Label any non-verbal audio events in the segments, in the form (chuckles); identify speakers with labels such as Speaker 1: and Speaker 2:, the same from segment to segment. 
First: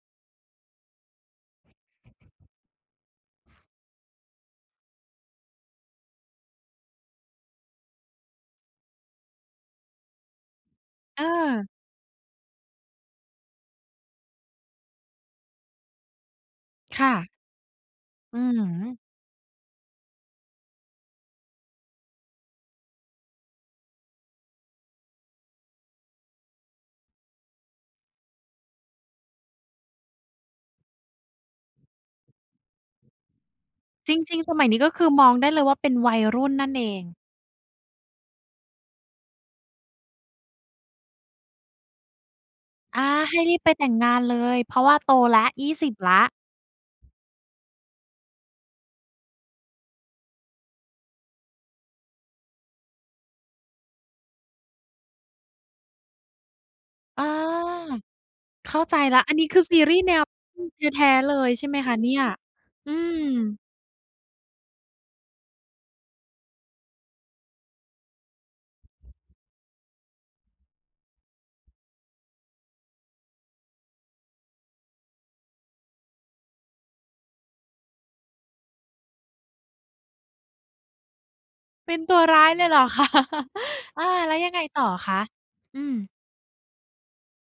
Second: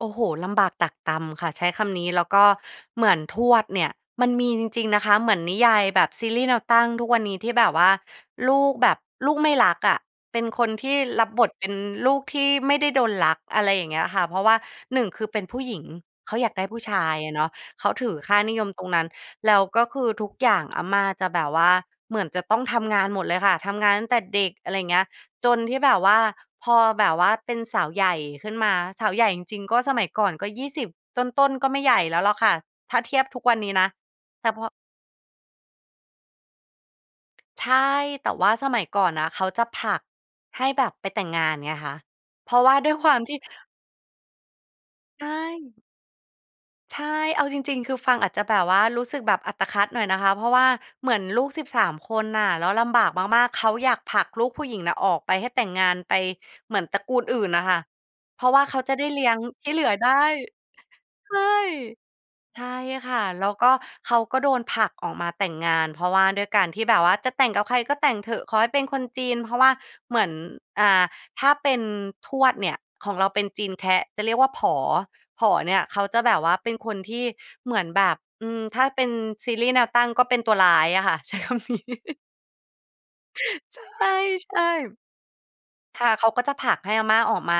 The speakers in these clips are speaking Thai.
Speaker 1: โอ้โฮ ลำบากตรากตรำค่ะ ใช้คำนี้ แล้วก็ เหมือนทวดเนี่ย มันมีจริง ๆ นะคะ เหมือนนิยายแบบซีรีส์แนวตั้งทุกวันนี้ ที่แบบว่าลูกแบบ ลูกไม่รักอะ เป็นคนที่
Speaker 2: เ
Speaker 1: รับบทเป
Speaker 2: ออ
Speaker 1: ็นลูกที่ไม่ได้โดนรัก อะไรอย่างเงี้ยอะค่ะ เพราะว่า 1 คือเป็นผู้หญิง เขาอยากได้ผู้ช
Speaker 2: ค
Speaker 1: า
Speaker 2: ่
Speaker 1: ย
Speaker 2: ะ
Speaker 1: อะเนาะ เขาถือค
Speaker 2: อ
Speaker 1: ่
Speaker 2: ื
Speaker 1: า
Speaker 2: ้อ
Speaker 1: นิ
Speaker 2: ฮ
Speaker 1: ยมตร
Speaker 2: ื
Speaker 1: ง
Speaker 2: อ
Speaker 1: นั้น แล้วก็คือทุกอย่าง อาม่าจะแบบว่า เหมือนจะต้องทำงานหมดเลยค่ะ ทำงานตั้งแต่เด็ก อะไรอย่างเงี้ย จนที่แบบว่า พอแบบว่าเป็นสาวใหญ่ขึ้นมา สาวใหญ่จริง ๆ ก็สมัยก่อนก็ 20 ต้น ๆ ก็ไม่ใหญ่แล้วหรอกค่ะ ถ้าเทียบทุกวันนี้นะ
Speaker 2: จริง
Speaker 1: แต
Speaker 2: ๆ
Speaker 1: ่
Speaker 2: ส
Speaker 1: พ
Speaker 2: มั
Speaker 1: อ
Speaker 2: ยนี้ก็คือมองได้เลยว่าเป็นวัยรุ่นนั่นเอง
Speaker 1: ใช่ แต่ว่าสมัยก่อนนะเขาจะผลักให้แบบไปแต่งงานไงคะ เพราะว่าด้วย
Speaker 2: อ
Speaker 1: ค
Speaker 2: า
Speaker 1: วามท
Speaker 2: ให
Speaker 1: ี่
Speaker 2: ้รีบไปแต่งงานเลย เพราะว่า โต
Speaker 1: ใช
Speaker 2: แล้ว ยี่
Speaker 1: ่
Speaker 2: สิบ แล้ว
Speaker 1: ใช่ เอาจริง ๆ คือฟังอาจจะแบบว่ารู้สึกแบบอัตคัดหน่อยนะคะ เพราะว่าเหมือนลูก 13 คนน่ะ แล้วลำบากมาก ๆ เขาอยากผลักลูก ผู้หญิงนะออกไป ให้แต่งงานไป เหมือนตระกู
Speaker 2: อ
Speaker 1: ล
Speaker 2: า
Speaker 1: อื่นน่ะค่ะ เพราะว่า
Speaker 2: เ
Speaker 1: เ
Speaker 2: ข
Speaker 1: ข
Speaker 2: ้
Speaker 1: า
Speaker 2: า
Speaker 1: จ
Speaker 2: ใ
Speaker 1: ะ
Speaker 2: จ
Speaker 1: ได้
Speaker 2: แล้
Speaker 1: เล
Speaker 2: ว
Speaker 1: ี้
Speaker 2: อั
Speaker 1: ย
Speaker 2: น
Speaker 1: ง
Speaker 2: นี้คือ
Speaker 1: ที่
Speaker 2: ซ
Speaker 1: เ
Speaker 2: ี
Speaker 1: หลื
Speaker 2: ร
Speaker 1: อ
Speaker 2: ีส์
Speaker 1: ได
Speaker 2: แ
Speaker 1: ้
Speaker 2: นวตั้งแท้ ๆ
Speaker 1: ใช
Speaker 2: เล
Speaker 1: ่
Speaker 2: ยใช่ไหมคะเนี่ย?
Speaker 1: ใช่
Speaker 2: อื
Speaker 1: ค่ะ แล้ว
Speaker 2: ม
Speaker 1: ก็เขาก็โดนผลักออกมาแต่งงาน เพราะว่าด้วยการที่แบบว่าจะแต่งกับใครก็แต่งเถอะ ขอให้เป็นคนจีน เพราะว่าเหมือน อ่า ถ้าเป็นทวดเนี่ย ของเราเป็นจีนแคะ จะเรียกว่า "ผอ" ผอเนี่ยเขาจะแบบว่าเป็นคนที่ เหมือนแบบ อืม ถ้าเป็นซีรีส์แนวตั้งก็เป็นตัวร้ายอะค่ะ ใช้ คำนี้
Speaker 2: เป็นตั
Speaker 1: (chuckles)
Speaker 2: วร้ายเลยเหรอ คะ (chuckles)
Speaker 1: ใช
Speaker 2: อา แล้วยังไง
Speaker 1: ่
Speaker 2: ต่อคะ? อื
Speaker 1: ๆ ค
Speaker 2: ม
Speaker 1: ่ะ เขาก็จะผลักให้อาม่าออกมา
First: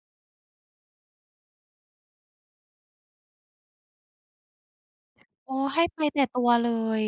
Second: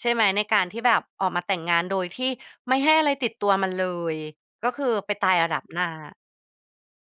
Speaker 1: ใช่ไหม ในการที่แบบออกมาแต่งงาน โดยที่ไม่ให้อะไรติดตัวมาเลย ก็คือไปตายเอา
Speaker 2: อ๋อ
Speaker 1: ดาบ
Speaker 2: ใ
Speaker 1: ห
Speaker 2: ห
Speaker 1: น
Speaker 2: ้
Speaker 1: ้า
Speaker 2: ไปแต่ตัวเลย